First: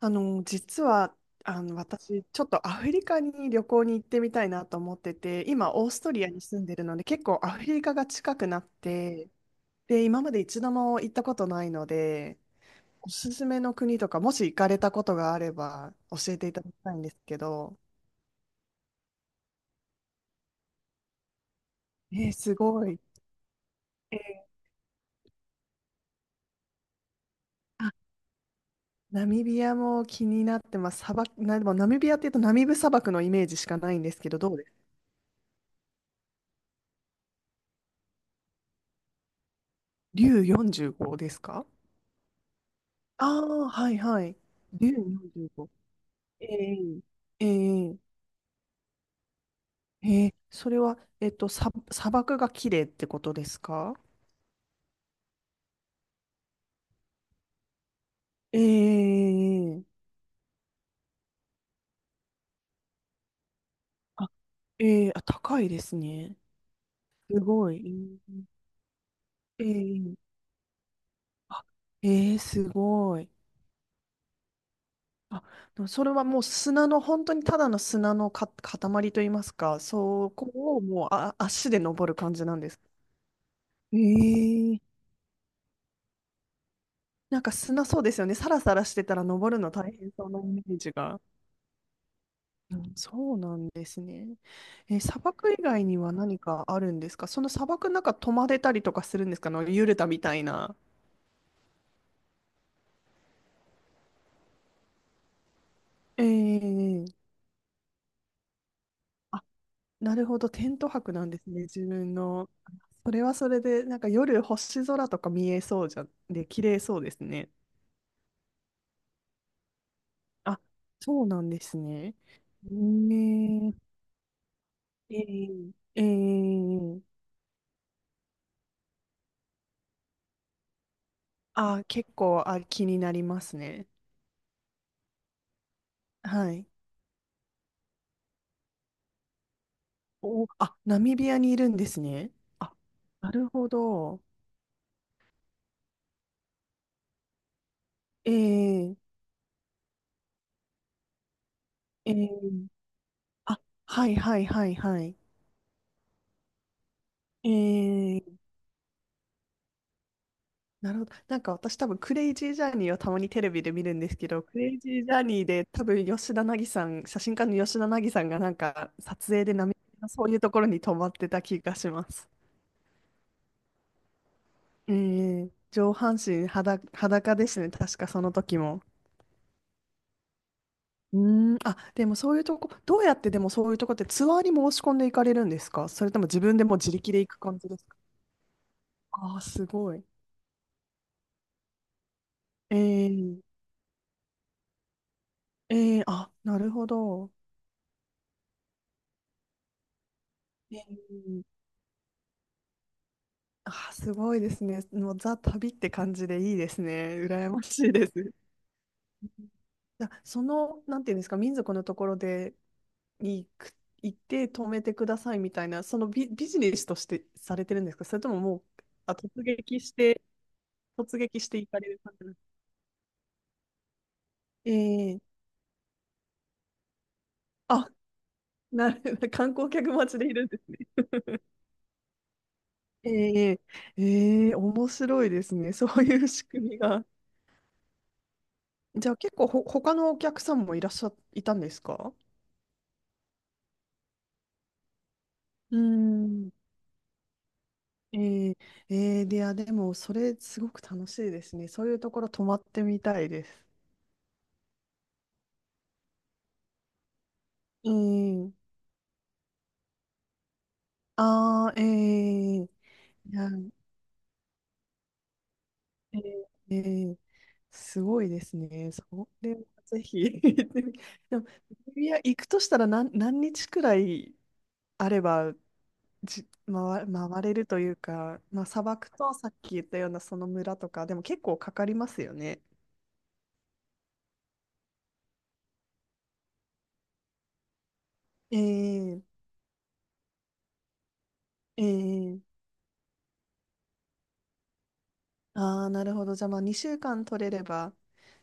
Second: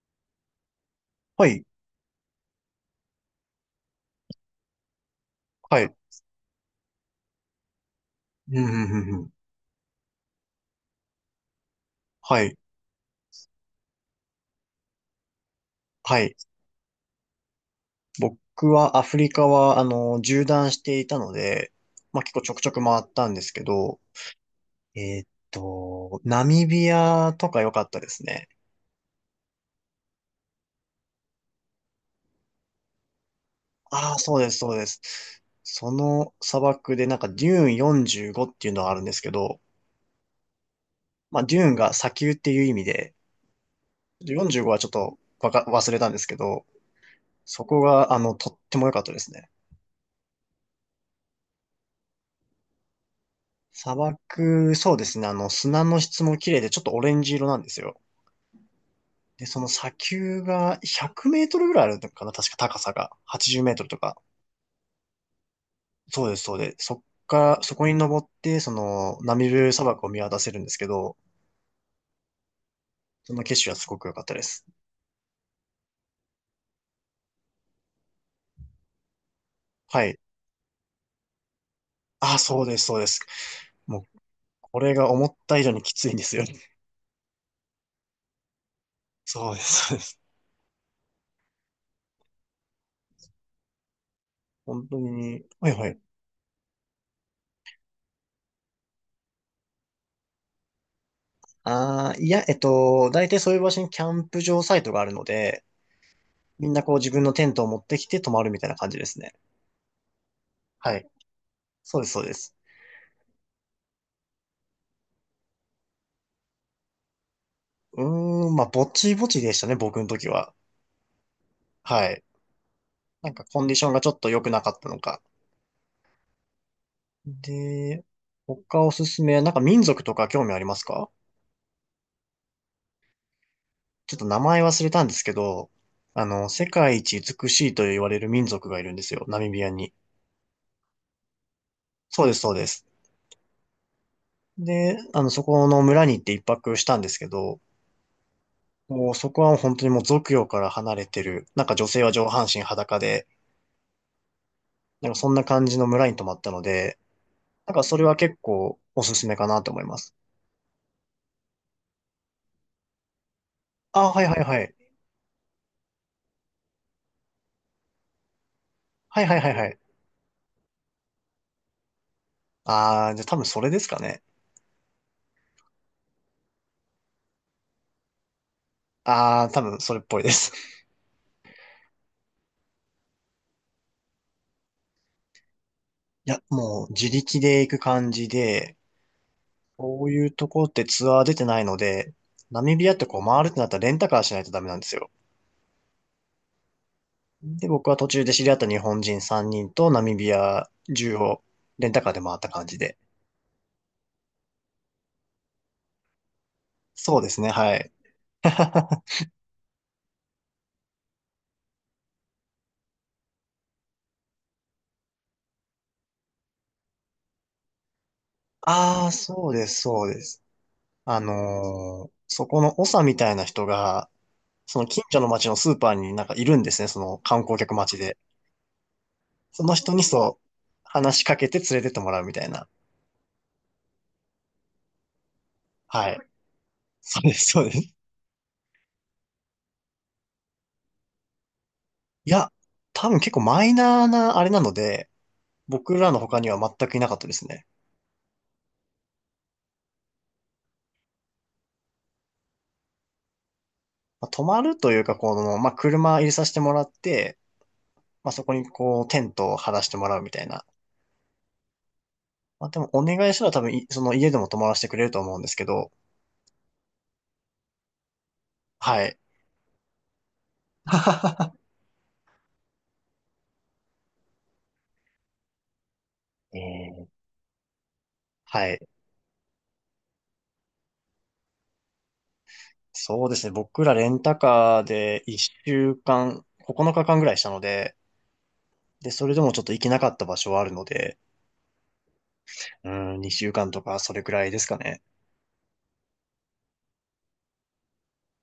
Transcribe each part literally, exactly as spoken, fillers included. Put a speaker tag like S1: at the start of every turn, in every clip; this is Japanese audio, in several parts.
S1: あの、実は、
S2: は
S1: あ
S2: い、
S1: の、私、ちょっとアフリカに旅行に行ってみたいなと思ってて、今、
S2: は
S1: オー
S2: い、
S1: ストリアに住んでるので、結構アフリカが近くな
S2: うんう
S1: っ
S2: んうんうん。
S1: て、で、今まで一度も行ったことないので、
S2: はい、
S1: おすすめの国とか、もし行かれたことがあれば、
S2: は
S1: 教
S2: い。
S1: えていただきたいんですけど。
S2: 僕はアフリカは、あの、縦断していたので、
S1: え
S2: まあ、
S1: ー
S2: 結構ち
S1: す
S2: ょくちょく
S1: ごい。
S2: 回ったんですけど、
S1: えー、
S2: えーっと、ナミビアとか良かっ
S1: あ、
S2: たですね。
S1: ナミビアも気になってます。砂漠、な、でもナミビアっていうとナミブ砂漠のイメージしかないんで
S2: ああ、
S1: すけ
S2: そ
S1: ど、
S2: うで
S1: どう
S2: す、
S1: です？
S2: そうです。その砂漠でなんかデューンよんじゅうごっていうのがあるんですけど、
S1: 竜45で
S2: ま
S1: す
S2: あ、デュー
S1: か？
S2: ンが砂丘っていう意味で、
S1: ああー、はいはい。
S2: よんじゅうごはち
S1: 竜
S2: ょっとわか、
S1: 45。
S2: 忘れたんですけ
S1: え
S2: ど、
S1: え、え
S2: そこ
S1: え。
S2: が、あの、とっても良かったですね。
S1: ええ、それは、えっと、さ、砂漠が綺麗ってことです
S2: 砂
S1: か？
S2: 漠、そうですね。あの、砂の質も綺麗で、ちょっとオレンジ色なんですよ。
S1: え
S2: で、その
S1: え、
S2: 砂丘がひゃくメートルぐらいあるのかな、確か高さが。はちじゅうメートルとか。
S1: あ、ええ、あ、高いです
S2: そうで
S1: ね。
S2: す、そうです。そっか
S1: す
S2: ら、
S1: ご
S2: そこに
S1: い。
S2: 登って、その、ナミ
S1: え
S2: ブ砂漠を
S1: え、
S2: 見渡せるんですけど、
S1: あ、ええ、すごい。
S2: その景色はすごく良かったです。
S1: あ、でもそれはもう砂の、本当にただの砂のか、塊といいますか、
S2: はい。
S1: そこをもうあ、足で登る感
S2: あ、
S1: じなん
S2: そう
S1: で
S2: で
S1: す。
S2: す、そうです。
S1: え
S2: もう、こ
S1: え。
S2: れが思った以上にきついんですよ。
S1: なんか砂そうですよね。サラサラしてたら
S2: そう
S1: 登
S2: で
S1: るの
S2: す、
S1: 大
S2: そうで
S1: 変
S2: す。
S1: そうなイメージが。うん、そうなんですね。
S2: 本当
S1: え、砂
S2: に、
S1: 漠以
S2: はい
S1: 外
S2: はい。
S1: には何かあるんですか？その砂漠の中泊まれたりとかするんですか？あのユルタみたいな。
S2: ああ、いや、えっと、大体そういう場所にキャンプ場サイトがあるので、みんなこう
S1: え
S2: 自分
S1: え、
S2: のテントを持ってきて泊まるみたいな感じですね。
S1: あ、なるほど。テント
S2: はい。
S1: 泊なんですね。自
S2: そうです、
S1: 分
S2: そうで
S1: の。
S2: す。
S1: それはそれで、なんか夜星空とか見えそうじゃん。で、綺麗そうですね。
S2: うーん、まあ、ぼちぼちでしたね、僕の時は。
S1: あ、そうなんです
S2: は
S1: ね。
S2: い。なんかコンディ
S1: ね
S2: ションがちょっと良くなかったの
S1: え
S2: か。
S1: ええええ。
S2: で、他おすすめ、なんか民族とか興味ありますか？
S1: あ、結構、あ、気になりますね。
S2: ちょっと名前忘れたんですけど、あの、
S1: は
S2: 世
S1: い。
S2: 界一美しいと言われる民族がいるんですよ、ナミビアに。
S1: お、あ、ナミビアにいるんです
S2: そう
S1: ね。
S2: です、そうで
S1: あ、
S2: す。
S1: なるほど。
S2: で、あの、そこの村に行って一泊したんですけど、
S1: えー、
S2: もうそこは本当にもう俗世から離れてる、なんか女性は
S1: え
S2: 上半身
S1: ー、
S2: 裸で、
S1: あ、はいはいはいは
S2: なん
S1: い。
S2: かそんな感じの村に泊まったので、
S1: え
S2: なんかそれは
S1: ー、
S2: 結構おすすめかなと思います。
S1: なるほど。なんか私多分クレイジージャーニーをたまにテレビで見るんで
S2: あ、
S1: す
S2: はい
S1: け
S2: は
S1: ど、
S2: い
S1: ク
S2: は
S1: レ
S2: い。
S1: イジージャーニーで多分吉田凪さん、写真家の吉田凪さんがなんか
S2: はい
S1: 撮
S2: はい
S1: 影
S2: はい
S1: で
S2: は
S1: ナミ
S2: い。
S1: ビアのそういうところに泊まってた気がします。
S2: あー、じゃあ多分それですかね。
S1: えー、上半身裸、裸ですね。確かその時も。
S2: あー、多分それっぽいです。
S1: うーん、あ、でもそういうとこ、どうやってでもそういうとこってツアーに申し込んでいかれるんですか？それとも
S2: い
S1: 自
S2: や、
S1: 分でもう
S2: も
S1: 自
S2: う自
S1: 力で行く
S2: 力
S1: 感
S2: で
S1: じ
S2: 行
S1: で
S2: く
S1: すか？
S2: 感じで、
S1: ああー、すご
S2: こ
S1: い。
S2: ういうとこってツアー出てないので、ナミ
S1: え
S2: ビアってこう
S1: ー、
S2: 回るってなったらレンタカーしないとダメなんですよ。
S1: えー、あ、なるほど。
S2: で、僕は途中で知り合った日本人さんにんとナミビア
S1: え
S2: 中を
S1: ー、
S2: レンタカーで回った感じで。
S1: あー、すごいですね。もうザ・旅って感じでいいですね。
S2: そうですね、
S1: 羨ま
S2: は
S1: し
S2: い。
S1: いです。じゃあその、なんていうんですか、民族のところでに行く、行って止めてくださいみたいな、そのビ、ビジネスとしてされてるんですか？それとももう、
S2: ああ、
S1: あ、突
S2: そうで
S1: 撃
S2: す、
S1: し
S2: そうで
S1: て、
S2: す。
S1: 突
S2: あ
S1: 撃して行かれる
S2: のー
S1: 感じなんです
S2: そ
S1: か？
S2: この長みたいな人が、その近
S1: え
S2: 所の
S1: え、
S2: 町のスーパーになんかいるんですね、その観光客
S1: あ、
S2: 待ちで。
S1: なる、観
S2: そ
S1: 光
S2: の人
S1: 客
S2: に
S1: 待ちでい
S2: そう、
S1: るんですね。
S2: 話しかけて連れてってもらうみたいな。
S1: ええええ、面白いですね。そう
S2: はい。
S1: いう仕組みが。
S2: そうです、そうです。い
S1: じゃあ結構ほ、他のお客さんもいらっしゃ、いたんですか？
S2: や、多分結構マイナーなあれなので、
S1: うー
S2: 僕らの他に
S1: ん。
S2: は全くいなかったですね。
S1: ええええで、いや、でも、それすごく楽しいですね。そういうところ泊まってみたいです。
S2: まあ、泊まるというか、この、まあ、車入れさせてもらって、まあ、そ
S1: え
S2: こ
S1: え、
S2: にこう、テントを張らせてもらうみたいな。
S1: ああ、ええ、
S2: ま
S1: い
S2: あ、でもお願いした
S1: や、
S2: ら多分い、その家でも泊まらせてくれると思うんですけど、
S1: ええええ、すごいですね。
S2: はい。
S1: それはぜひ。でも、いや、行くとしたら何、何日くらいあればじ、
S2: え
S1: 回、
S2: ー
S1: 回れるというか、まあ、
S2: は
S1: 砂
S2: い。
S1: 漠とさっき言ったようなその村とか、でも結構かかりますよね。
S2: そうですね。僕らレンタカーでいっしゅうかん、ここのかかんぐらいしたので、で、
S1: え
S2: それ
S1: え
S2: でもちょっと行けなかった場所はあるので、
S1: ええ、
S2: うん、にしゅうかんとかそれくらいですかね。
S1: ああー、なるほど。じゃあ、まあ、にしゅうかん取れれば、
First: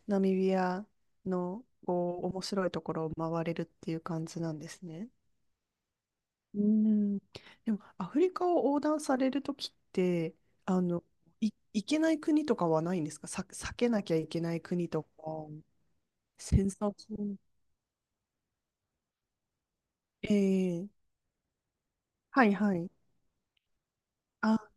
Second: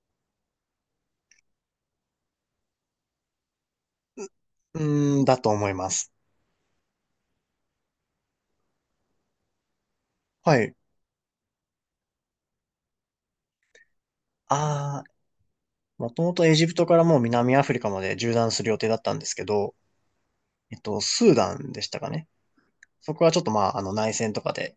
S1: ナミビアのこう面白いところを回れるっていう感じなんですね。
S2: うん、だと思います。
S1: うん。でも、アフリカを横断されるときって、
S2: はい。
S1: あの、い、行けない国とかはないんですか？さ、避けなきゃいけない国
S2: あ
S1: と
S2: あ、
S1: か。
S2: もともとエジ
S1: 戦
S2: プト
S1: 争
S2: からもう
S1: 中。
S2: 南アフリカまで縦断する予定だったんですけど、えっ
S1: え
S2: と、
S1: え、
S2: スーダンでしたかね。
S1: はいはい。
S2: そこはちょっとまあ、あの内戦とか
S1: あ、
S2: で、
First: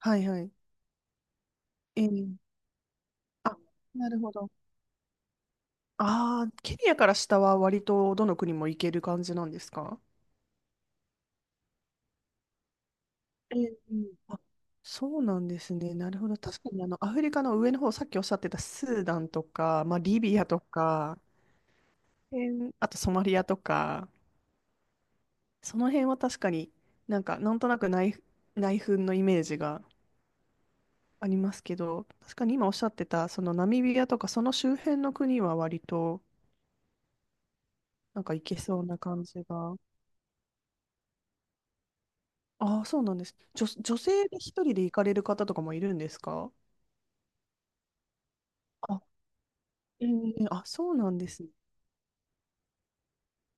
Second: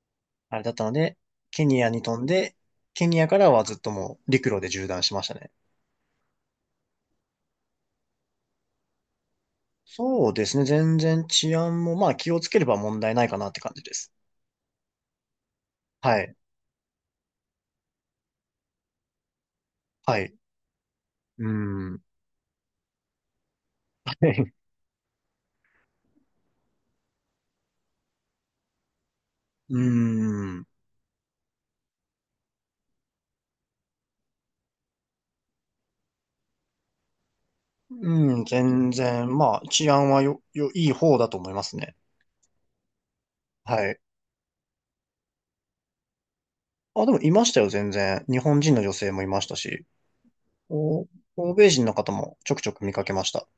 S1: はいはい。
S2: あれだったので、ケニアに飛ん
S1: ええ、
S2: で、ケニアから
S1: あ、
S2: はずっと
S1: な
S2: も
S1: る
S2: う
S1: ほど。
S2: 陸路で縦断しましたね。
S1: ああ、ケニアから下は割とどの国も行ける感じなんですか？
S2: そうですね。全然治安も、まあ気をつければ問題ないかなって
S1: え
S2: 感
S1: え、
S2: じです。
S1: あ、そうなんですね。なる
S2: は
S1: ほ
S2: い。
S1: ど。確かにあの、アフリカの上の方、さっきおっしゃってたスーダンとか、まあ、
S2: は
S1: リ
S2: い。
S1: ビアとか、
S2: うん。
S1: えー、あとソマリアとか、その辺は確かになんか、なんとなく内、内紛のイメージ
S2: う
S1: が
S2: ん。
S1: ありますけど、確かに今おっしゃってた、そのナミビアとか、その周辺の国は割と、なんか
S2: うん。
S1: 行けそう
S2: 全
S1: な感
S2: 然、
S1: じ
S2: まあ
S1: が。
S2: 治安はよ、よ、いい方だと思いますね。
S1: ああ、そうなんです。女、
S2: は
S1: 女
S2: い。
S1: 性で一人で行かれる方とかもいるんですか？
S2: あ、でもいましたよ、全然。日本人の女
S1: あ、
S2: 性もいましたし、
S1: ええ、あ、そう
S2: お、
S1: なんですね。
S2: 欧米人の方もちょくちょく見かけました。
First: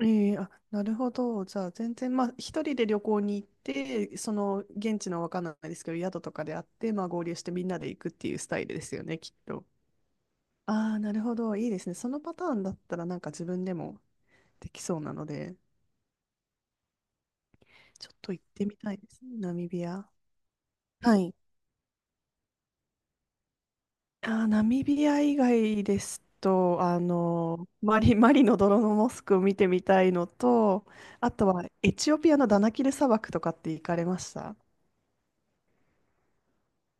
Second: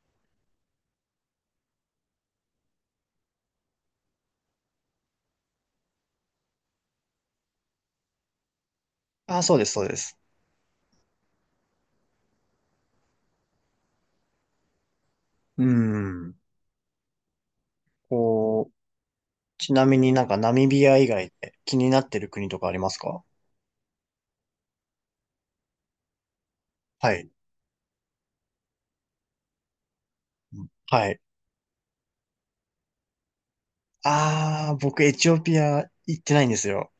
S1: ええ、あ、なるほど。じゃあ、全然、まあ、一人で旅行に行って、その、現地のわかんないですけど、宿とかであって、まあ、合流してみんなで行くっていうスタイルですよね、き
S2: あ、
S1: っ
S2: そうで
S1: と。
S2: す、そうです。
S1: ああ、なるほど。いいですね。そのパターンだったら、なんか自分でもできそうなので、
S2: うん。
S1: ちょっと行って
S2: こう、
S1: みたいですね、ナミ
S2: ち
S1: ビ
S2: なみ
S1: ア。
S2: になんかナミビア以
S1: は
S2: 外
S1: い、
S2: で気になってる国とかありますか？
S1: あー、ナミビア以外ですと、あ
S2: はい。
S1: の、マリ、マリの泥のモスクを見てみたいのと、
S2: はい。
S1: あとはエチオピアのダナキル砂漠とかって行かれました？
S2: ああ、僕エチオピア行ってないんですよ。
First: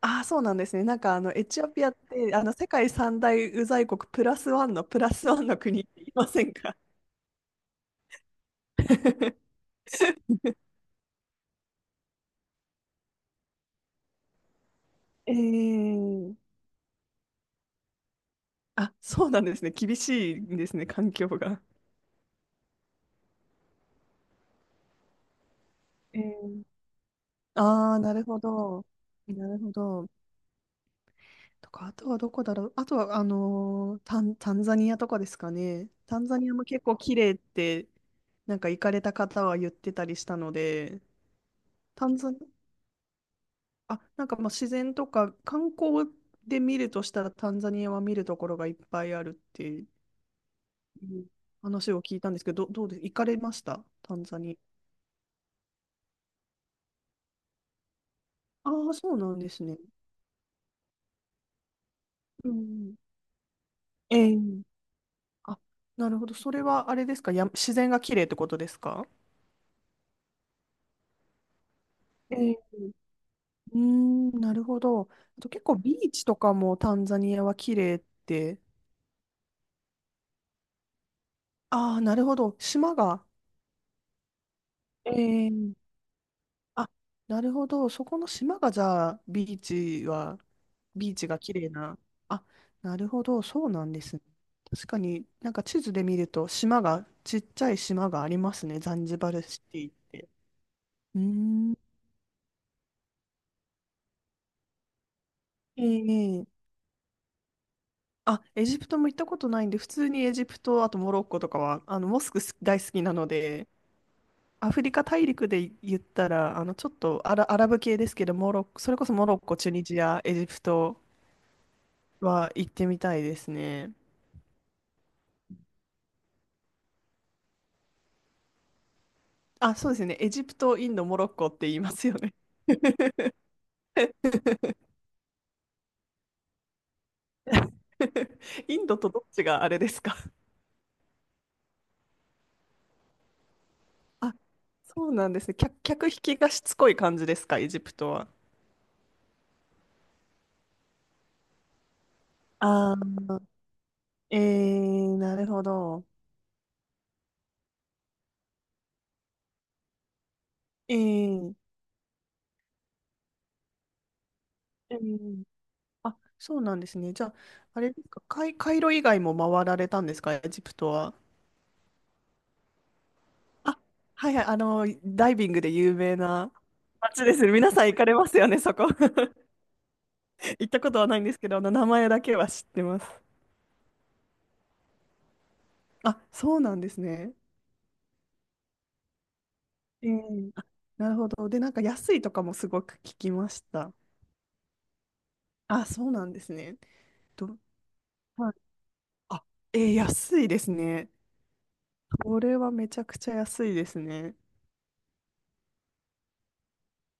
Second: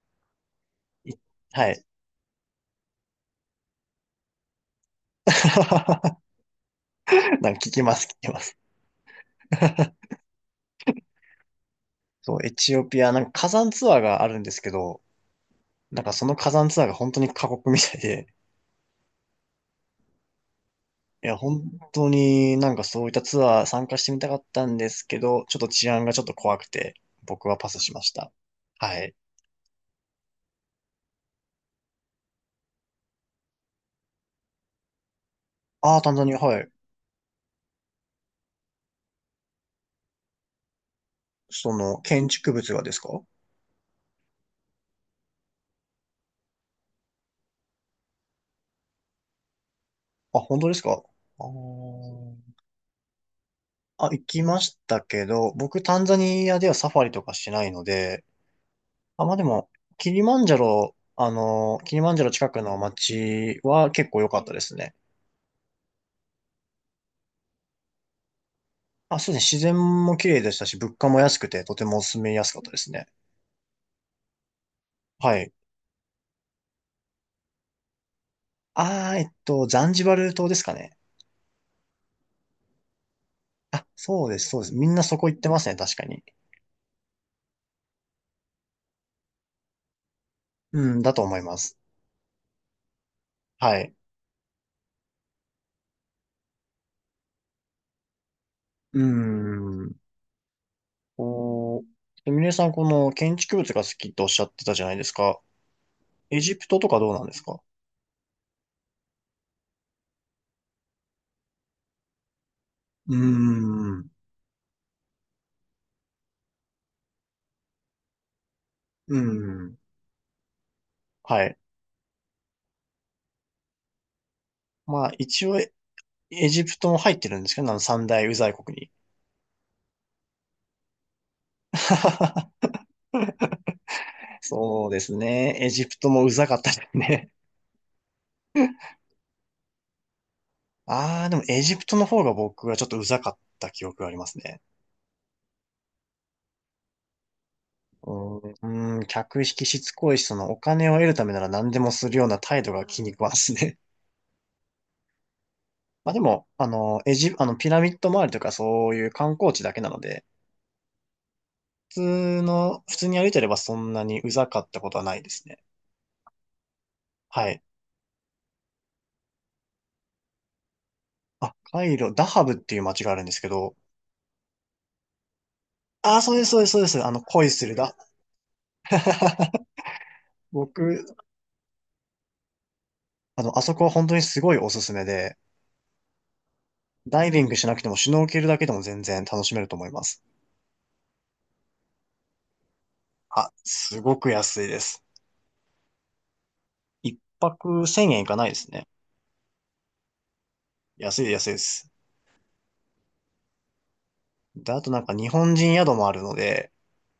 S1: ああ、そうなんですね。なん
S2: い
S1: かあのエチオ
S2: はい。
S1: ピアってあの世界三大ウザい国プラスワンのプラスワンの国って言い ませんか？
S2: なんか聞きます、聞きます。そう、エチオピア、なんか火山ツアーがあるんですけど、
S1: え
S2: なんかそ
S1: ー、
S2: の火山ツアーが本当に過酷みたいで、
S1: あ、そうなんですね。厳しいんですね、環
S2: い
S1: 境
S2: や、
S1: が。
S2: 本当になんかそういったツアー参加してみたかったんですけど、ちょっと治安が
S1: え
S2: ちょっと怖
S1: ー、
S2: くて、僕はパスし
S1: ああ、
S2: まし
S1: なる
S2: た。
S1: ほど。
S2: はい。
S1: なるほど。とか、あとはどこだろう。あとは、あのータン、タンザニアとかですかね。
S2: ああ、単
S1: タ
S2: 純
S1: ン
S2: に
S1: ザニア
S2: は
S1: も
S2: い。
S1: 結構綺麗って、なんか行かれた方は言ってたりしたので。
S2: その、
S1: タン
S2: 建
S1: ザニ
S2: 築物がですか？
S1: ア、あ、なんかまあ自然とか観光で見るとしたらタンザニアは見るところがいっぱいあるってい
S2: あ、本当ですか？
S1: う
S2: あ
S1: 話を聞いたんですけ
S2: ー
S1: ど、ど、どうです？行かれました
S2: あ、
S1: タ
S2: 行
S1: ンザ
S2: き
S1: ニ
S2: ましたけど、僕タンザニアではサファリとかしないので、
S1: ア？ああ、そう
S2: あ、
S1: な
S2: まあ
S1: ん
S2: で
S1: です
S2: も、
S1: ね。
S2: キリマンジャロ、あの、キリマンジャロ近
S1: う
S2: くの
S1: ん。
S2: 街は結
S1: え
S2: 構良か
S1: え、
S2: ったですね。
S1: あ、なるほど。それはあれですか？や、自然が綺麗ってことですか？
S2: あ、そうですね。自然も綺麗でしたし、物価も安くて、とても住みやすか
S1: え
S2: ったで
S1: え、
S2: すね。
S1: うーん、なるほど。
S2: は
S1: あと
S2: い。
S1: 結構ビーチとかもタンザニアは綺麗って。
S2: あー、えっと、ザンジバル島ですかね。
S1: ああ、なるほど。島が。
S2: あ、そうです、そうです。みんなそこ行ってますね、
S1: ええ、
S2: 確かに。
S1: あ、なるほど。そこの島がじゃあ、ビーチは、
S2: うん、だ
S1: ビー
S2: と
S1: チ
S2: 思
S1: が
S2: い
S1: 綺
S2: ま
S1: 麗
S2: す。
S1: な。あ、なるほど。そう
S2: は
S1: なん
S2: い。
S1: ですね。確かになんか地図で見ると、島が、ちっちゃい島がありますね。ザ
S2: うー
S1: ンジバルシティっ
S2: ん。
S1: て。うーん。
S2: おー。ミネさん、この建築物が好きとおっしゃってたじゃないですか。エ
S1: え
S2: ジプ
S1: え、
S2: トとかどうなんですか？
S1: あ、エジプトも行ったことないんで、普通にエジプト、あとモロッコとかは、あの、モスク大好きな
S2: うー
S1: ので、
S2: ん。う
S1: アフリカ大陸で言ったら、あの、ちょっとアラ、アラブ系ですけど、モロッコ、それこそ
S2: ー
S1: モロッコ、チュ
S2: ん。
S1: ニジア、エジプト
S2: はい。
S1: は行ってみたいですね。
S2: まあ、一応、エジプトも入ってるんですけど、あの三大ウザい国に。
S1: あ、そうですね。エジプト、インド、モロッコって言いますよね。
S2: そうですね。エジプトもウザかったですね。
S1: インドとどっちがあれですか？
S2: ああ、でもエジプトの方が僕はちょっとウザかった記憶がありま
S1: あ、
S2: すね。
S1: そうなんですね。客、客引きがしつこい感じですか、エジプ
S2: う
S1: ト
S2: ー
S1: は。
S2: ん、うーん、客引きしつこいし、そのお金を得るためなら何でもするような態度が
S1: ああ、
S2: 気に食わんですね。
S1: えー、なるほ ど。
S2: まあでも、あの、エジ、あの、ピラミッド周りとかそういう観光地だけなので、
S1: えー、
S2: 普通の、普通に歩いてればそんなにうざかったこ
S1: え
S2: とはないで
S1: ー、
S2: すね。
S1: あ、そうなんですね。じゃあ、
S2: はい。
S1: あれですか、カイ、カイロ以外も回られたんですか、エジプトは。
S2: あ、カイロ、ダハブっていう街があるんですけど、
S1: あ、はいはい、あの、ダイビングで有
S2: あ
S1: 名
S2: あ、そうです、
S1: な
S2: そうです、そうです。あの、
S1: 街です
S2: 恋
S1: ね。
S2: す
S1: 皆
S2: る
S1: さん
S2: だ。
S1: 行かれますよね、そこ。行ったこと
S2: 僕、
S1: はないんですけど、あの、名前だけは知ってます。
S2: あの、あそこは本当にすごいおすすめで、
S1: あ、そうなんです
S2: ダイ
S1: ね。
S2: ビングしなくてもシュノーケルだけでも全然楽しめると思いま
S1: え
S2: す。
S1: え、あ、なるほど。で、なんか安いとかもすごく聞きま
S2: あ、
S1: した。
S2: すごく安いです。
S1: あ、そうなんですね。
S2: 一
S1: ど、
S2: 泊せんえんいかない
S1: は
S2: で
S1: い。
S2: すね。
S1: あ、えー、安いですね。
S2: 安い、安いです。
S1: これはめちゃくちゃ安いですね。
S2: で、あとなんか日本人宿もあるので、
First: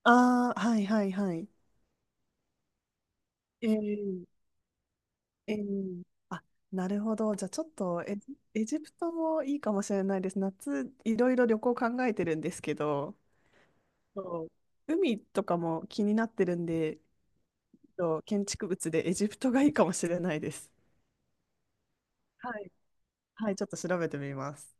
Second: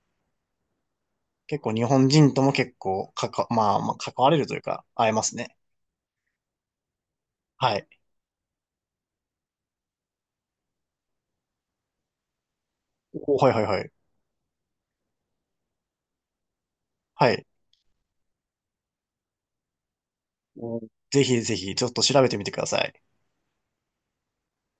S1: ああ、はいはいはい。
S2: 結構日本人とも結構かか、まあ、まあ、関
S1: え
S2: わ
S1: え
S2: れるというか、会えます
S1: え
S2: ね。
S1: え、あ、なるほど。じゃあちょっ
S2: はい。
S1: とエジ、エジプトもいいかもしれないです。夏、いろいろ旅行考えてるんですけど、
S2: おはいはいはい。
S1: そう、海とかも気になってるんで、
S2: はい。
S1: と建築物でエジプトがいいかもしれないです。
S2: おぜひぜひ、ちょっと調べてみてく
S1: は
S2: だ
S1: い。
S2: さい。
S1: はい、ちょっと調べてみます。